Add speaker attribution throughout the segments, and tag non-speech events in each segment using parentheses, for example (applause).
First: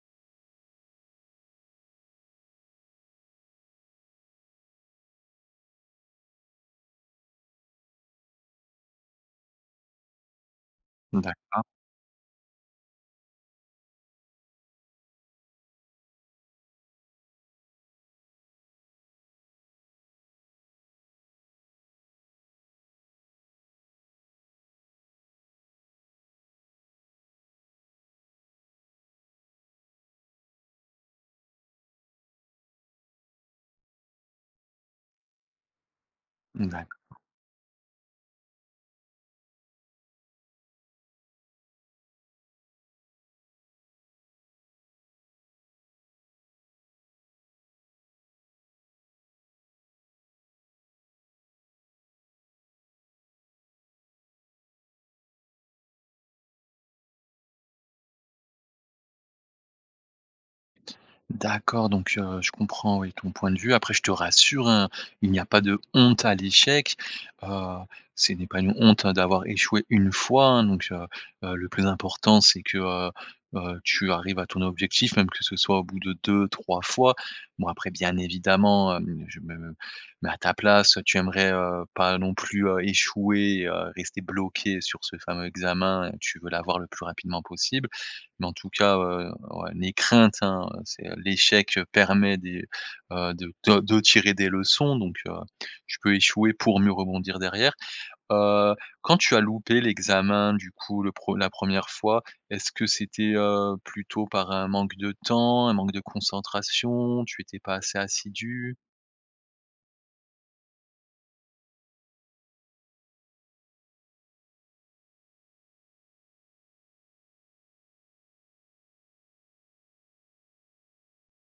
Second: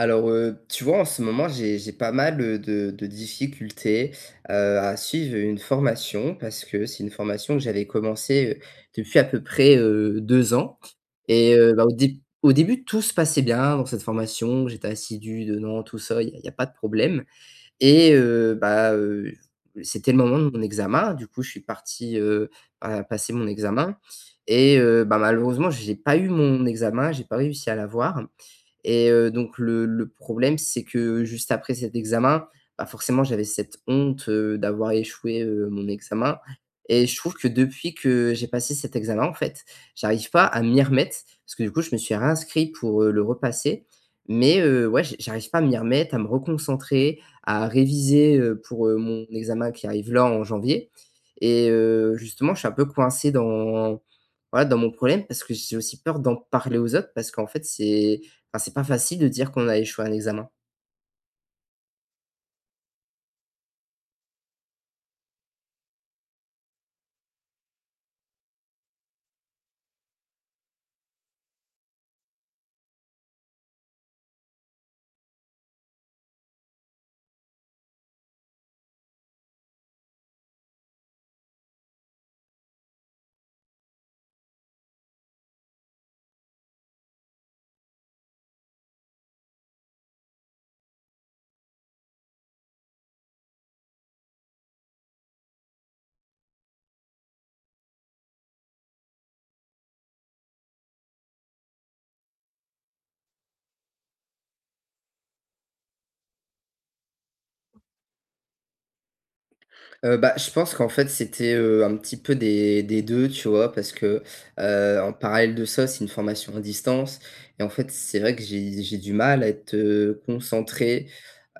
Speaker 1: Alors, heu, tu vois en ce moment j'ai j'ai pas mal, heu, de de difficultés, heu, à suivre une formation, parce que c'est une formation que j'avais commencée, heu, depuis à peu près, heu, 2 ans et
Speaker 2: D'accord.
Speaker 1: heu, bah, au déb au début tout se passait bien dans cette formation, j'étais assidu dedans tout ça, il y a il y a pas de problème et heu, ben, heu, c'était le moment de mon examen, du coup, je suis parti, heu, à, passer mon examen et heu, ben malheureusement j'ai pas eu mon examen, j'ai pas réussi à l'avoir et heu, donc le le problème c'est que juste après cet examen, bah forcément j'avais cette honte, heu, d'avoir échoué, heu, mon examen et je
Speaker 2: D'accord.
Speaker 1: trouve que depuis que j'ai passé cet examen, en fait, j'arrive pas, à m'y remettre, parce que du coup je me suis réinscrit pour, heu, le repasser, mais heu, ouais j j'arrive pas à m'y remettre à me reconcentrer, à réviser, heu, pour, heu, mon examen qui arrive là, en janvier et heu, justement je suis un peu coincé dans voilà, dans mon problème, parce que j'ai aussi peur d'en parler aux autres parce qu'en fait c'est ben c'est pas facile de dire qu'on a échoué à un examen.
Speaker 2: D'accord! Donc, heu, je comprends, oui, ton point de vue. Après, je te rassure, hein, il n'y a pas de honte à l'échec. Heu, c'est n'est pas une honte hein, d'avoir échoué 1 fois, hein, donc heu, heu, le plus important c'est que heu, heu, tu arrives à ton objectif même que ce soit au bout de 2- 3 fois. Bon après, bien évidemment, hem, je me me mets à ta place, tu aimerais, heu, pas non plus, heu, échouer, heu, rester bloqué sur ce fameux examen, et tu veux l'avoir le plus rapidement possible. Mais en tout cas, heu, ouais, n'aie crainte, hein, c'est, heu, l'échec, heu, permet des heu, de de de tirer des leçons donc, heu, tu peux échouer pour mieux rebondir derrière. Heu, quand tu as loupé l'examen, du coup le pre la 1re fois, est-ce que c'était, heu, plutôt par un manque de temps, un manque de concentration, tu étais pas assez assidu?
Speaker 1: Heu, bah, je pense qu'en fait, c'était, heu, un petit peu des des deux, tu vois, parce que, heu, en parallèle de ça, c'est une formation à distance. Et en fait, c'est vrai que j'ai j'ai du mal à être, heu, concentré,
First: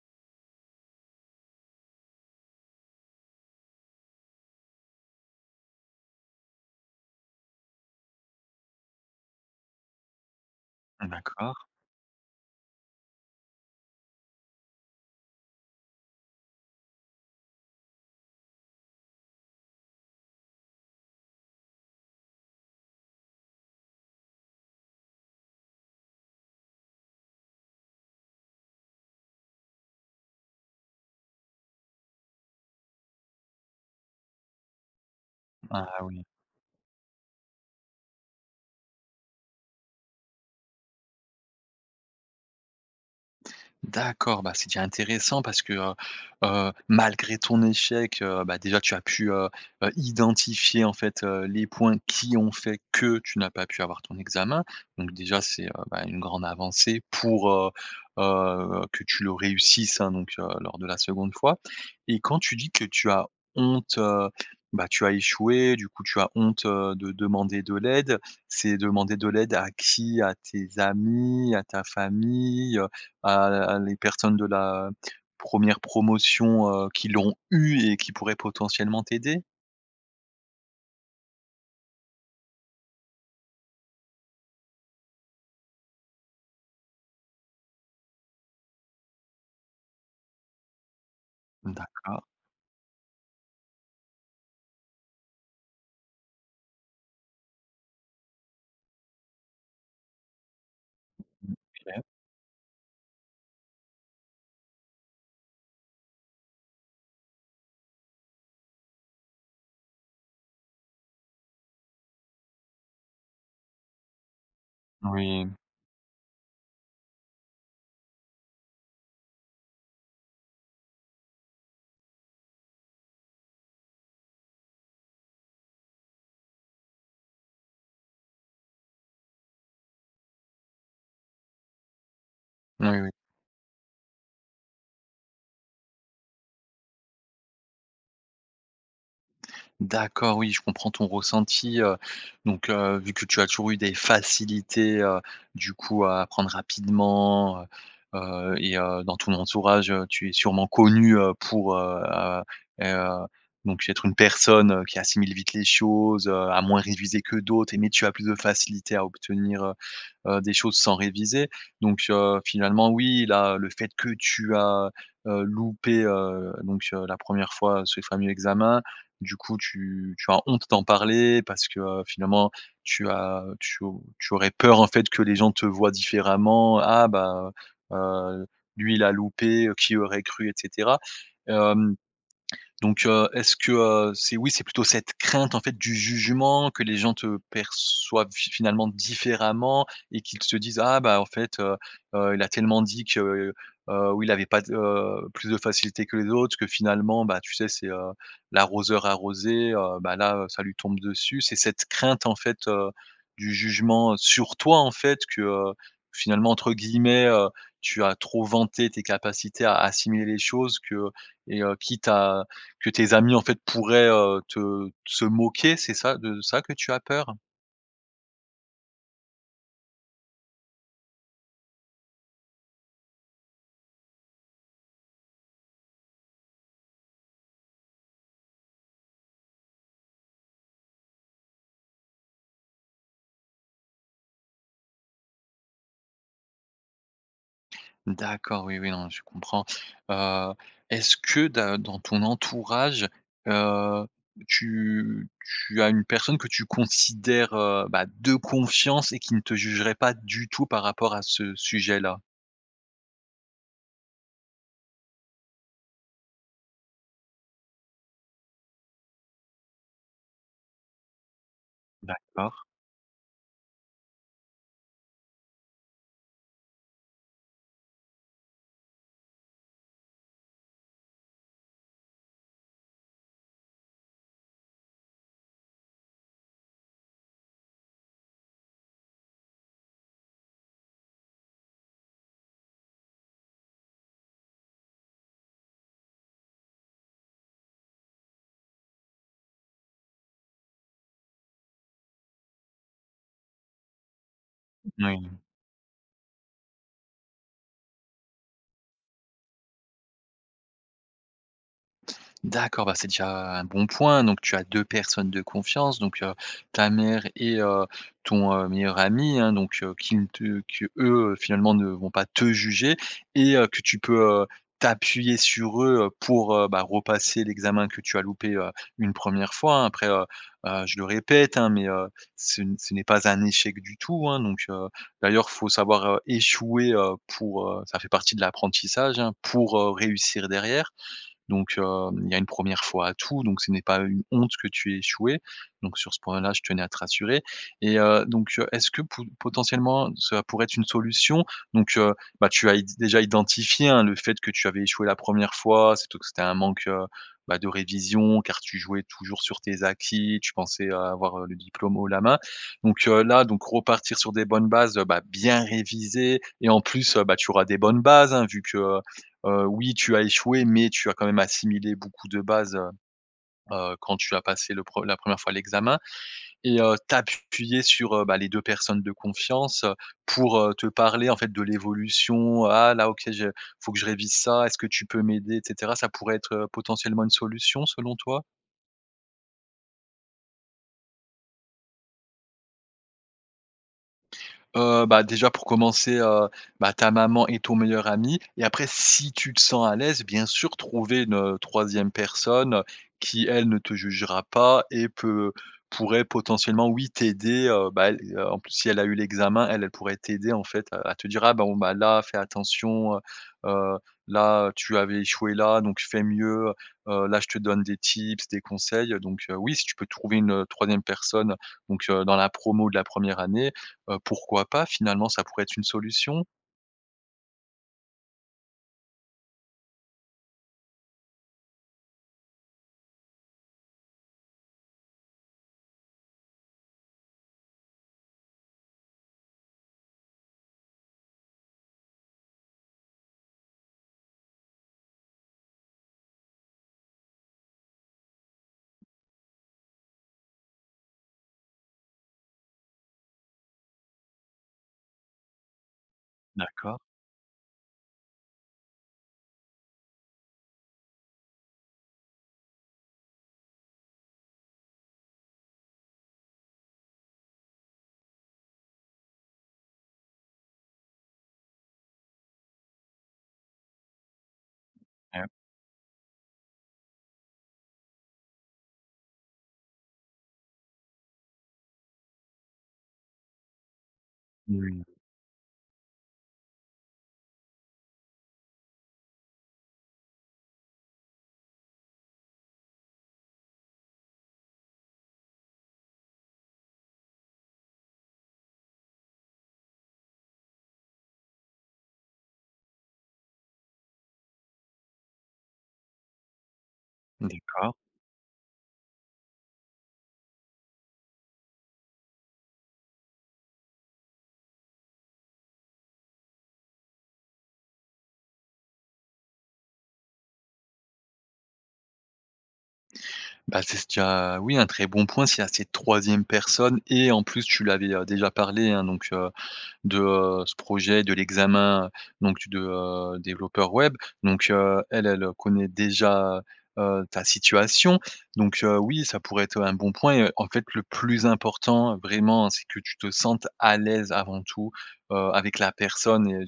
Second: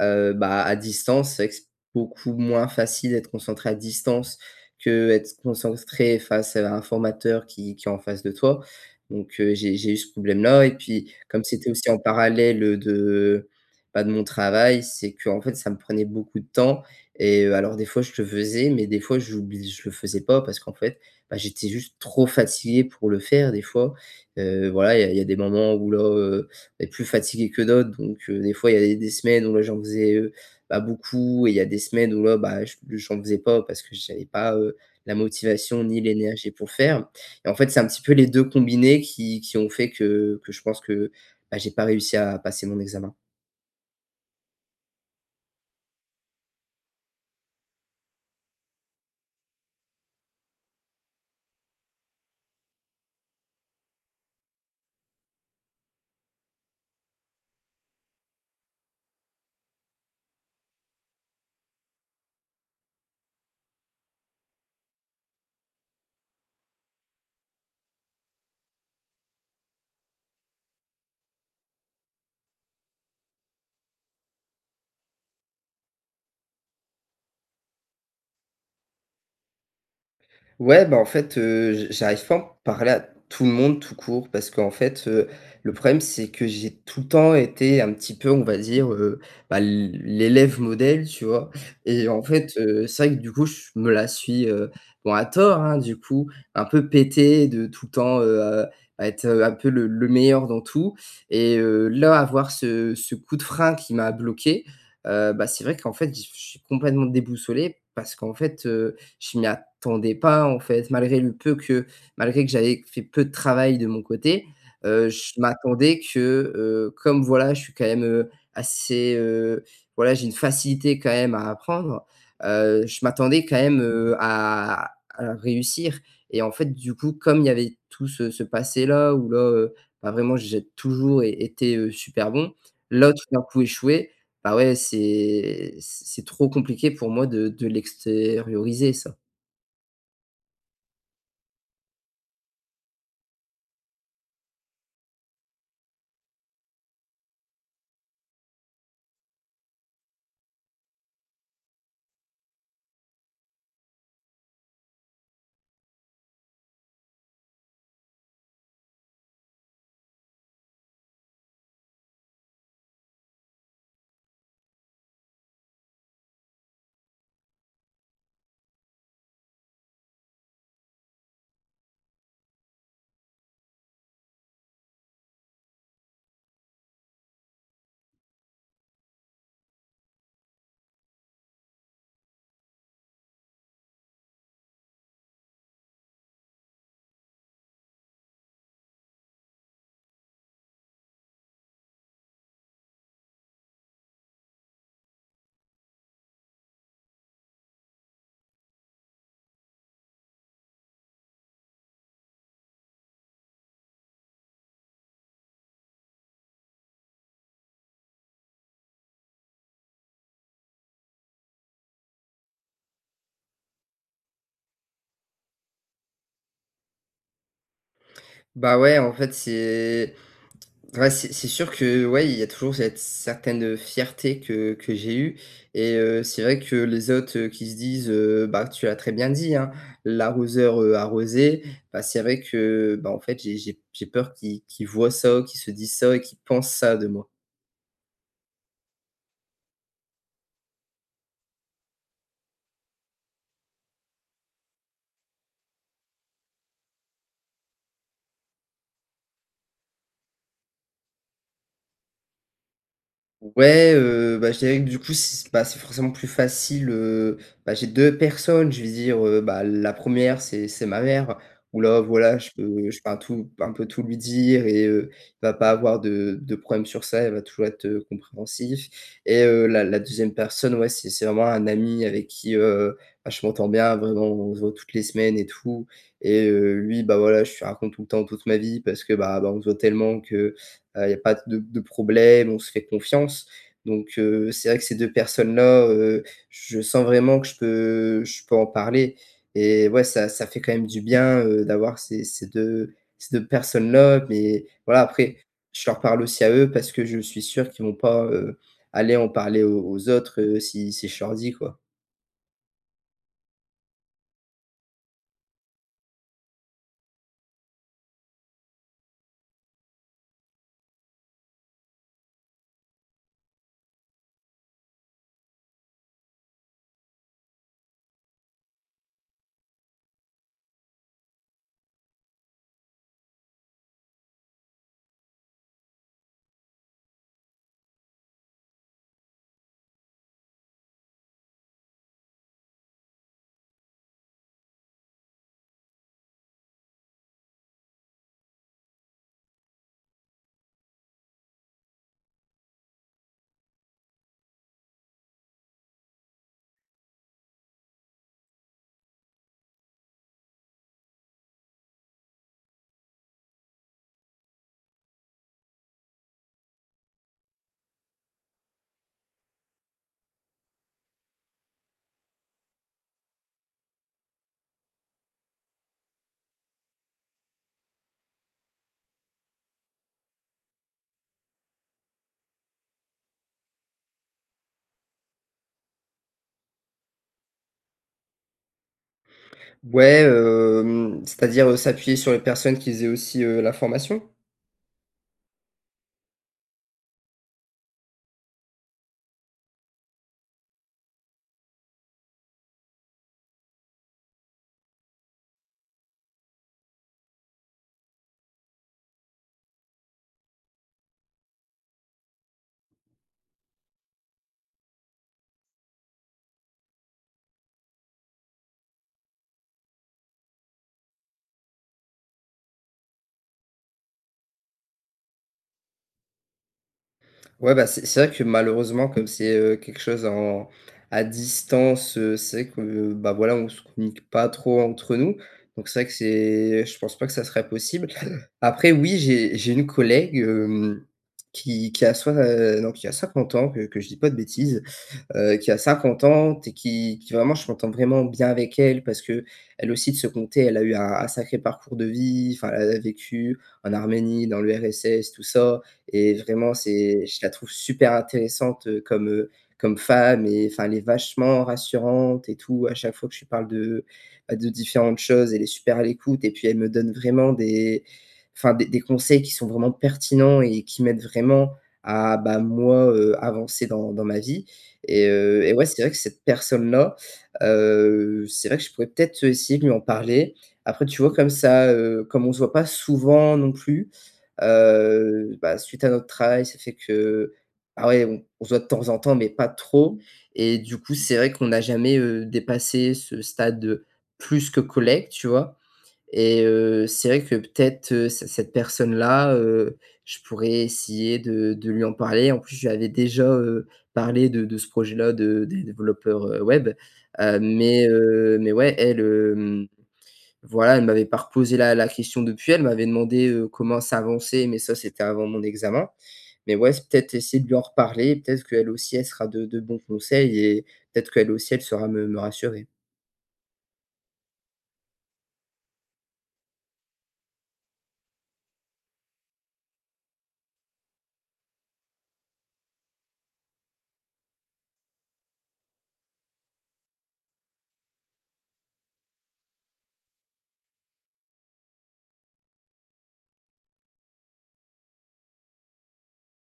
Speaker 1: heu, bah, à distance, c'est vrai que c'est beaucoup moins facile d'être concentré à distance qu'être concentré face à un formateur qui qui est en face de toi. Donc, heu, j'ai j'ai eu ce problème-là, et puis, comme
Speaker 2: D'accord.
Speaker 1: c'était aussi en parallèle de, bah, de mon travail, c'est qu'en fait, ça me prenait beaucoup de temps et heu, alors des fois je le faisais, mais des fois j'oubli je le faisais pas parce qu'en fait, bah, j'étais juste trop fatigué pour le faire, des fois. Heu, voilà, il y a il y a des moments où là, heu, est plus fatigué que d'autres, donc, heu, des fois, il y avait des semaines où là, j'en faisais, heu, bah, beaucoup, et il y a des semaines où là bah, heu, ch j'en faisais pas parce que j'avais pas, heu, la motivation
Speaker 2: Ah!
Speaker 1: ni
Speaker 2: Oui.
Speaker 1: l'énergie pour faire. Et en fait, c'est un petit peu les 2 combinés qui qui ont fait que que je pense que, bah j'ai pas réussi à passer mon examen.
Speaker 2: D'accord, bah c'est déjà intéressant parce que, heu, heu, malgré ton échec, heu, bah, déjà tu as pu, heu, heu, identifier en fait, heu, les points qui ont fait que tu n'as pas pu avoir ton examen, donc déjà c'est, heu, bah une grande avancée pour, heu, heu, que tu le réussisses, hein, donc heu, lors de la 2de fois et quand tu dis que tu as honte, heu, bah tu as échoué, du coup, tu as honte, heu, de demander de l'aide, c'est demander de l'aide à qui? À tes amis, à ta famille, heu, à à les personnes de la 1re promotion, heu, qui l'ont eu et qui pourraient potentiellement t'aider?
Speaker 1: Ouais, bah en fait, heu, j j'arrive pas à en parler à tout le monde, tout court, parce qu'en fait, heu, le problème, c'est que j'ai tout le temps été un petit peu, on va dire, heu, bah l l'élève modèle, tu vois?
Speaker 2: Mmh.
Speaker 1: Et
Speaker 2: D'accord.
Speaker 1: en fait, heu, c'est vrai que du coup, je me la suis, heu bon à tort, hein, du coup, un peu pété de tout le temps, heu, à être, heu, un peu le le meilleur dans tout
Speaker 2: Mmh,
Speaker 1: et heu,
Speaker 2: OK.
Speaker 1: là, avoir ce ce coup de frein qui m'a bloqué. Heu, bah, c'est vrai qu'en fait, j je suis complètement déboussolé parce qu'en fait, heu, je m'y attendais pas, en fait, malgré le peu que malgré que j'avais fait peu de travail de mon côté, heu, je
Speaker 2: Oui, mmh.
Speaker 1: m'attendais que, heu, comme voilà, je suis quand même, heu, assez, heu, voilà, j'ai une facilité quand même à apprendre, heu, je m'attendais quand même, heu, à à réussir et en fait, du coup, comme il y avait tout ce ce passé-là, où là, heu, bah vraiment, j'ai toujours été, heu, super bon,
Speaker 2: Moui, oui.
Speaker 1: là tout d'un coup échouer, bah ouais, c'est c c'est trop compliqué pour moi de de l'extérioriser ça.
Speaker 2: D'accord, oui je comprends ton ressenti, heu, donc heu, vu que tu as toujours eu des facilités, heu, du coup à apprendre rapidement, heu, heu, et heu, dans ton entourage, heu, tu es sûrement connu, heu, pour, heu, heu, heu, donc être une personne, heu, qui assimile vite les choses, heu, à moins réviser que d'autres et mais tu as plus de facilité à obtenir, heu, heu, des choses sans réviser, donc heu, finalement oui là, le fait que tu as, heu, loupé, heu, donc heu, la 1re fois, ce fameux examen. Du coup tu tu as honte d'en parler parce que finalement, tu as tu au tu aurais peur en fait, que les gens te voient différemment. «Ah ben, heu, heu, lui il a loupé, heu, qui aurait cru» et cetera. Hem, donc heu, est-ce que, heu, c'est oui, c'est plutôt cette crainte en fait du jugement que les gens te perçoivent fi finalement différemment et qu'ils se disent: «Ah bah, en fait, heu, heu, il a tellement dit que, heu, ou il avait pas de, heu, plus de facilité que les autres. Que finalement, bah tu sais c'est, heu, l'arroseur arrosé, heu, ben là, heu, ça lui tombe dessus», c'est cette crainte en fait, heu, du jugement, heu, sur toi en fait que finalement, entre guillemets, heu, tu as trop «vanté» tes capacités à assimiler les choses que et heu, quitte à que tes amis en fait pourraient, heu, te se moquer, c'est ça de ça que tu as peur?
Speaker 1: Bah ouais, en fait, c'est (tsk) ouais, c'est c'est sûr que, ouais, il y a toujours cette certaine, heu, fierté, que que j'ai eue et heu, c'est vrai que, les autres, heu, qui se disent, heu, bah tu l'as très bien dit, hein, l'arroseur, heu, arrosé. Bah c'est vrai que, bah, en fait, j'ai j'ai p j'ai peur qu'ils qu'ils voient ça, qu'ils se disent ça et qu'ils pensent ça de moi.
Speaker 2: D'accord, oui, oui, non mais je comprends. Heu, est-ce que de dans ton entourage, heu, tu tu as une personne que tu considères, heu, bah de confiance et qui ne te jugerait pas, du tout, par rapport à ce sujet-là?
Speaker 1: Ouais, heu, bah je dirais que du coup, si s bah c'est forcément plus facile, heu, bah, j'ai 2 personnes, je veux dire, heu, bah la 1re, c'est c'est ma mère, où là voilà, je
Speaker 2: D'accord.
Speaker 1: peux je peux un tout un peu tout lui dire et heu, va pas avoir de de problème sur ça, elle va toujours être compréhensive et heu, la la 2e personne, ouais, c'est c'est vraiment un ami avec qui, heu, bah je m'entends bien, vraiment, on se voit toutes les semaines et tout et heu, lui, bah voilà, je lui raconte tout le temps toute ma vie parce que, bah, bah, on se voit tellement que, heu, il y a pas de de problème, on se fait confiance, donc heu, c'est vrai que ces 2 personnes-là, heu, je sens vraiment que je peux je peux en parler et ouais, ça ça fait quand même du bien, heu, d'avoir ces ces 2, ces 2 personnes-là, mais, voilà,
Speaker 2: Moui.
Speaker 1: après, je leur parle aussi à eux parce que je suis sûr qu'ils vont pas, heu, aller en parler aux aux autres, heu, si si je leur dit quoi.
Speaker 2: D'accord, bah, c'est déjà un bon point, donc, tu as deux personnes de confiance donc heu, ta mère et heu, ton, heu, meilleur ami hein, donc heu, qui ne te qu'eux, heu, finalement ne vont pas te juger et heu, que tu peux, heu, t'appuyer sur eux, heu, pour, heu, bah, repasser l'examen que tu as loupé, heu, une 1re fois hein. Après, heu heu, je le répète hein, mais heu, ce n ce n'est pas un échec du tout hein, donc heu, d'ailleurs faut savoir, heu, échouer, heu, pour, heu ça fait partie de l'apprentissage hein, pour, heu, réussir derrière, donc hem, il y a une 1re fois à tout, donc ce n'est pas une honte que tu aies échoué, donc sur ce point là je tenais à te rassurer, et heu, donc heu, est-ce que pou potentiellement ça pourrait être une solution, donc heu, bah tu as id déjà identifié hein, le fait que tu avais échoué la 1re fois, surtout que c'était un manque, heu, bah, de révision, car tu jouais toujours sur tes acquis, tu pensais, heu, avoir, heu, le diplôme haut la main, donc heu, là donc, repartir sur des bonnes bases, heu, bah, bien réviser et en plus, heu, bah, tu auras des bonnes bases hein, vu que, heu, heu, oui tu as échoué, mais tu as quand même assimilé beaucoup de base, heu, heu, quand tu as passé le pre la 1re fois l'examen, et heu, t'appuyer sur, heu, bah, les 2 personnes de confiance, heu, pour, heu, te parler en fait de l'évolution: «Ah là, OK, je faut que je révise ça, est-ce que tu peux m'aider?» et cetera. Ça pourrait être, heu, potentiellement une solution selon toi?
Speaker 1: Ouais, hem, c'est-à-dire, heu, s'appuyer sur les personnes qui faisaient aussi, heu, la formation?
Speaker 2: Heu, bah, déjà, pour commencer, heu, bah, ta maman et ton meilleur ami et après si tu te sens à l'aise, bien sûr, trouver une, heu, 3e personne, heu, qui elle ne te jugera pas et peut pourrait potentiellement, oui, t'aider, heu, bah, elle, heu, en plus, si elle a eu l'examen elle elle pourrait t'aider, en fait, heu, à te dire: «Ah bon, bah, là, fais attention, heu heu, là, tu avais échoué, là, donc fait mieux, heu heu, là, je te donne des tips, des conseils», donc heu, oui, si tu peux trouver une, heu, 3e personne, donc heu, dans la promo de la 1re année, heu, pourquoi pas, finalement, ça pourrait être une solution?
Speaker 1: Ouais, bah, c'est c'est vrai que, malheureusement, comme c'est, heu, quelque chose en à distance, heu, c'est vrai que, bah, voilà, on se communique pas trop entre nous, donc c'est vrai que c'est je pense pas que ça serait possible. Après, oui, j'ai j'ai une collègue, hem, qui qui a soi heu, non, qui a 50 ans, que que je dis pas de bêtise, heu, qui a 50 ans et qui qui vraiment, je m'entends vraiment bien avec elle parce qu'elle aussi de son coté, elle a eu un un sacré parcours de vie, enfin, elle a vécu en Arménie, dans l'URSS, tout ça et vraiment
Speaker 2: D'accord.
Speaker 1: c'est je la trouve super intéressante, heu, comme, heu, comme femme et enfin, elle est vachement rassurante et tout. À chaque fois que je lui parle de, bah, de différentes choses, elle est super à l'écoute et puis elle me donne vraiment des enfin, des des conseils qui sont vraiment pertinents et qui m'aident vraiment à bah, moi, heu, avancer dans dans ma vie et
Speaker 2: (unintelligible)
Speaker 1: heu, eh ouais, c'est vrai que cette personne-là, heu, c'est vrai que je pourrais peut-être, heu, essayer de lui en parler. Après, tu vois, comme ça, heu, comme on se voit pas souvent non plus,
Speaker 2: Oui.
Speaker 1: heu, bah, suite à notre travail, ça fait que ah ouais, on on se voit de temps en temps mais pas trop et du coup, c'est vrai qu'on n'a jamais, heu, dépassé ce stade, heu, plus que collègue, tu vois? Et heu, c'est vrai que, peut-être, heu, c cette personne-là, heu, je pourrais essayer de de lui en parler, en plus, je lui avais déjà, heu, parlé de de ce projet-là, de des développeurs, heu, web, heu,
Speaker 2: D'accord.
Speaker 1: mais heu, mais ouais, elle, hem, voilà, elle m'avait pas reposé la la question depuis, elle m'avait demandé, heu, comment ça avançait, mais ça, c'était avant mon examen mais ouais, peut-être essayer de lui en reparler, peut-être qu'elle aussi, elle sera de de bons conseils et peut-être qu'elle aussi elle saura me me rassurer.
Speaker 2: Bah, c'est ce tu as, oui, un très bon point, s'il y a cette 3e personne et en plus, tu lui avais, heu, déjà parlé, hein, donc heu, de ce projet, de l'examen, donc tu de, heu, développeur web, donc heu, elle elle connaît déjà, heu, ta situation, donc heu, oui, ça pourrait être, heu, un bon point et en fait, le plus important, vraiment, c'est que tu te sentes à l'aise avant tout, heu, avec la personne et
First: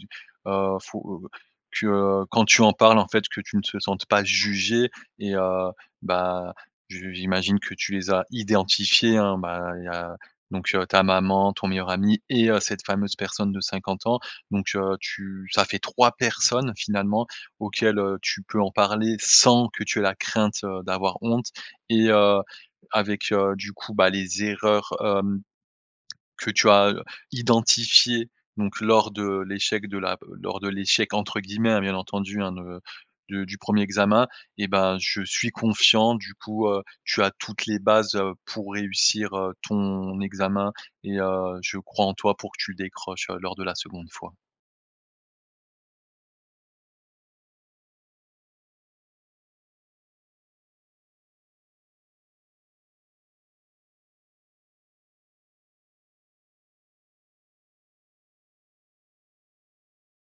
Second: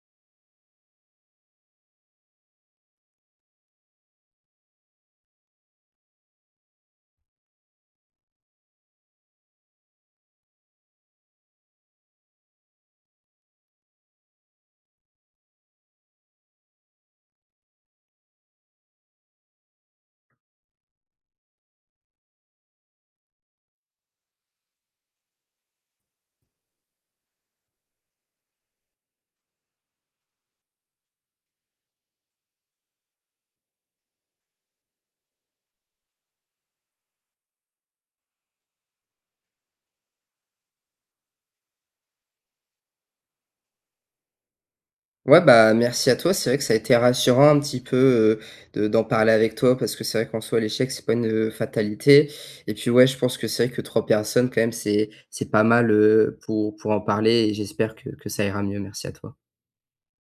Speaker 2: heu, faut que, heu, quand tu en parles, en fait, que tu ne te sentes pas juger et heu, bah, je j'imagine que tu les as identifiés, hein, bah, il y a donc, heu, ta maman, ton meilleur ami et heu, cette fameuse personne de 50 ans, donc heu, tu ça fait 3 personnes, finalement, auxquelles, heu, tu peux en parler sans que tu aies la crainte, heu, d'avoir honte et heu, avec, heu, du coup, bah, les erreurs, hem, que tu as, heu, identifiées donc lors de l'échec de la lors de «l'échec» entre guillemets, hein, bien entendu, hein, de du du 1er examen et bah, je suis confiant, du coup, heu, tu as toutes les bases, heu, pour réussir, heu, ton examen et heu, je crois en toi pour que tu le décroches, heu, lors de la 2de fois.
Speaker 1: Ouais, bah, merci à toi, c'est vrai que ça a été rassurant un petit peu, heu, de d'en parler avec toi parce que c'est vrai qu'en soit l'échec, c'est pas une, heu, fatalité et puis, ouais, je pense que c'est vrai que 3 personnes quand même, c'est c'est pas mal, heu, pour pour en parler et j'espère que que ça ira mieux. Merci à toi.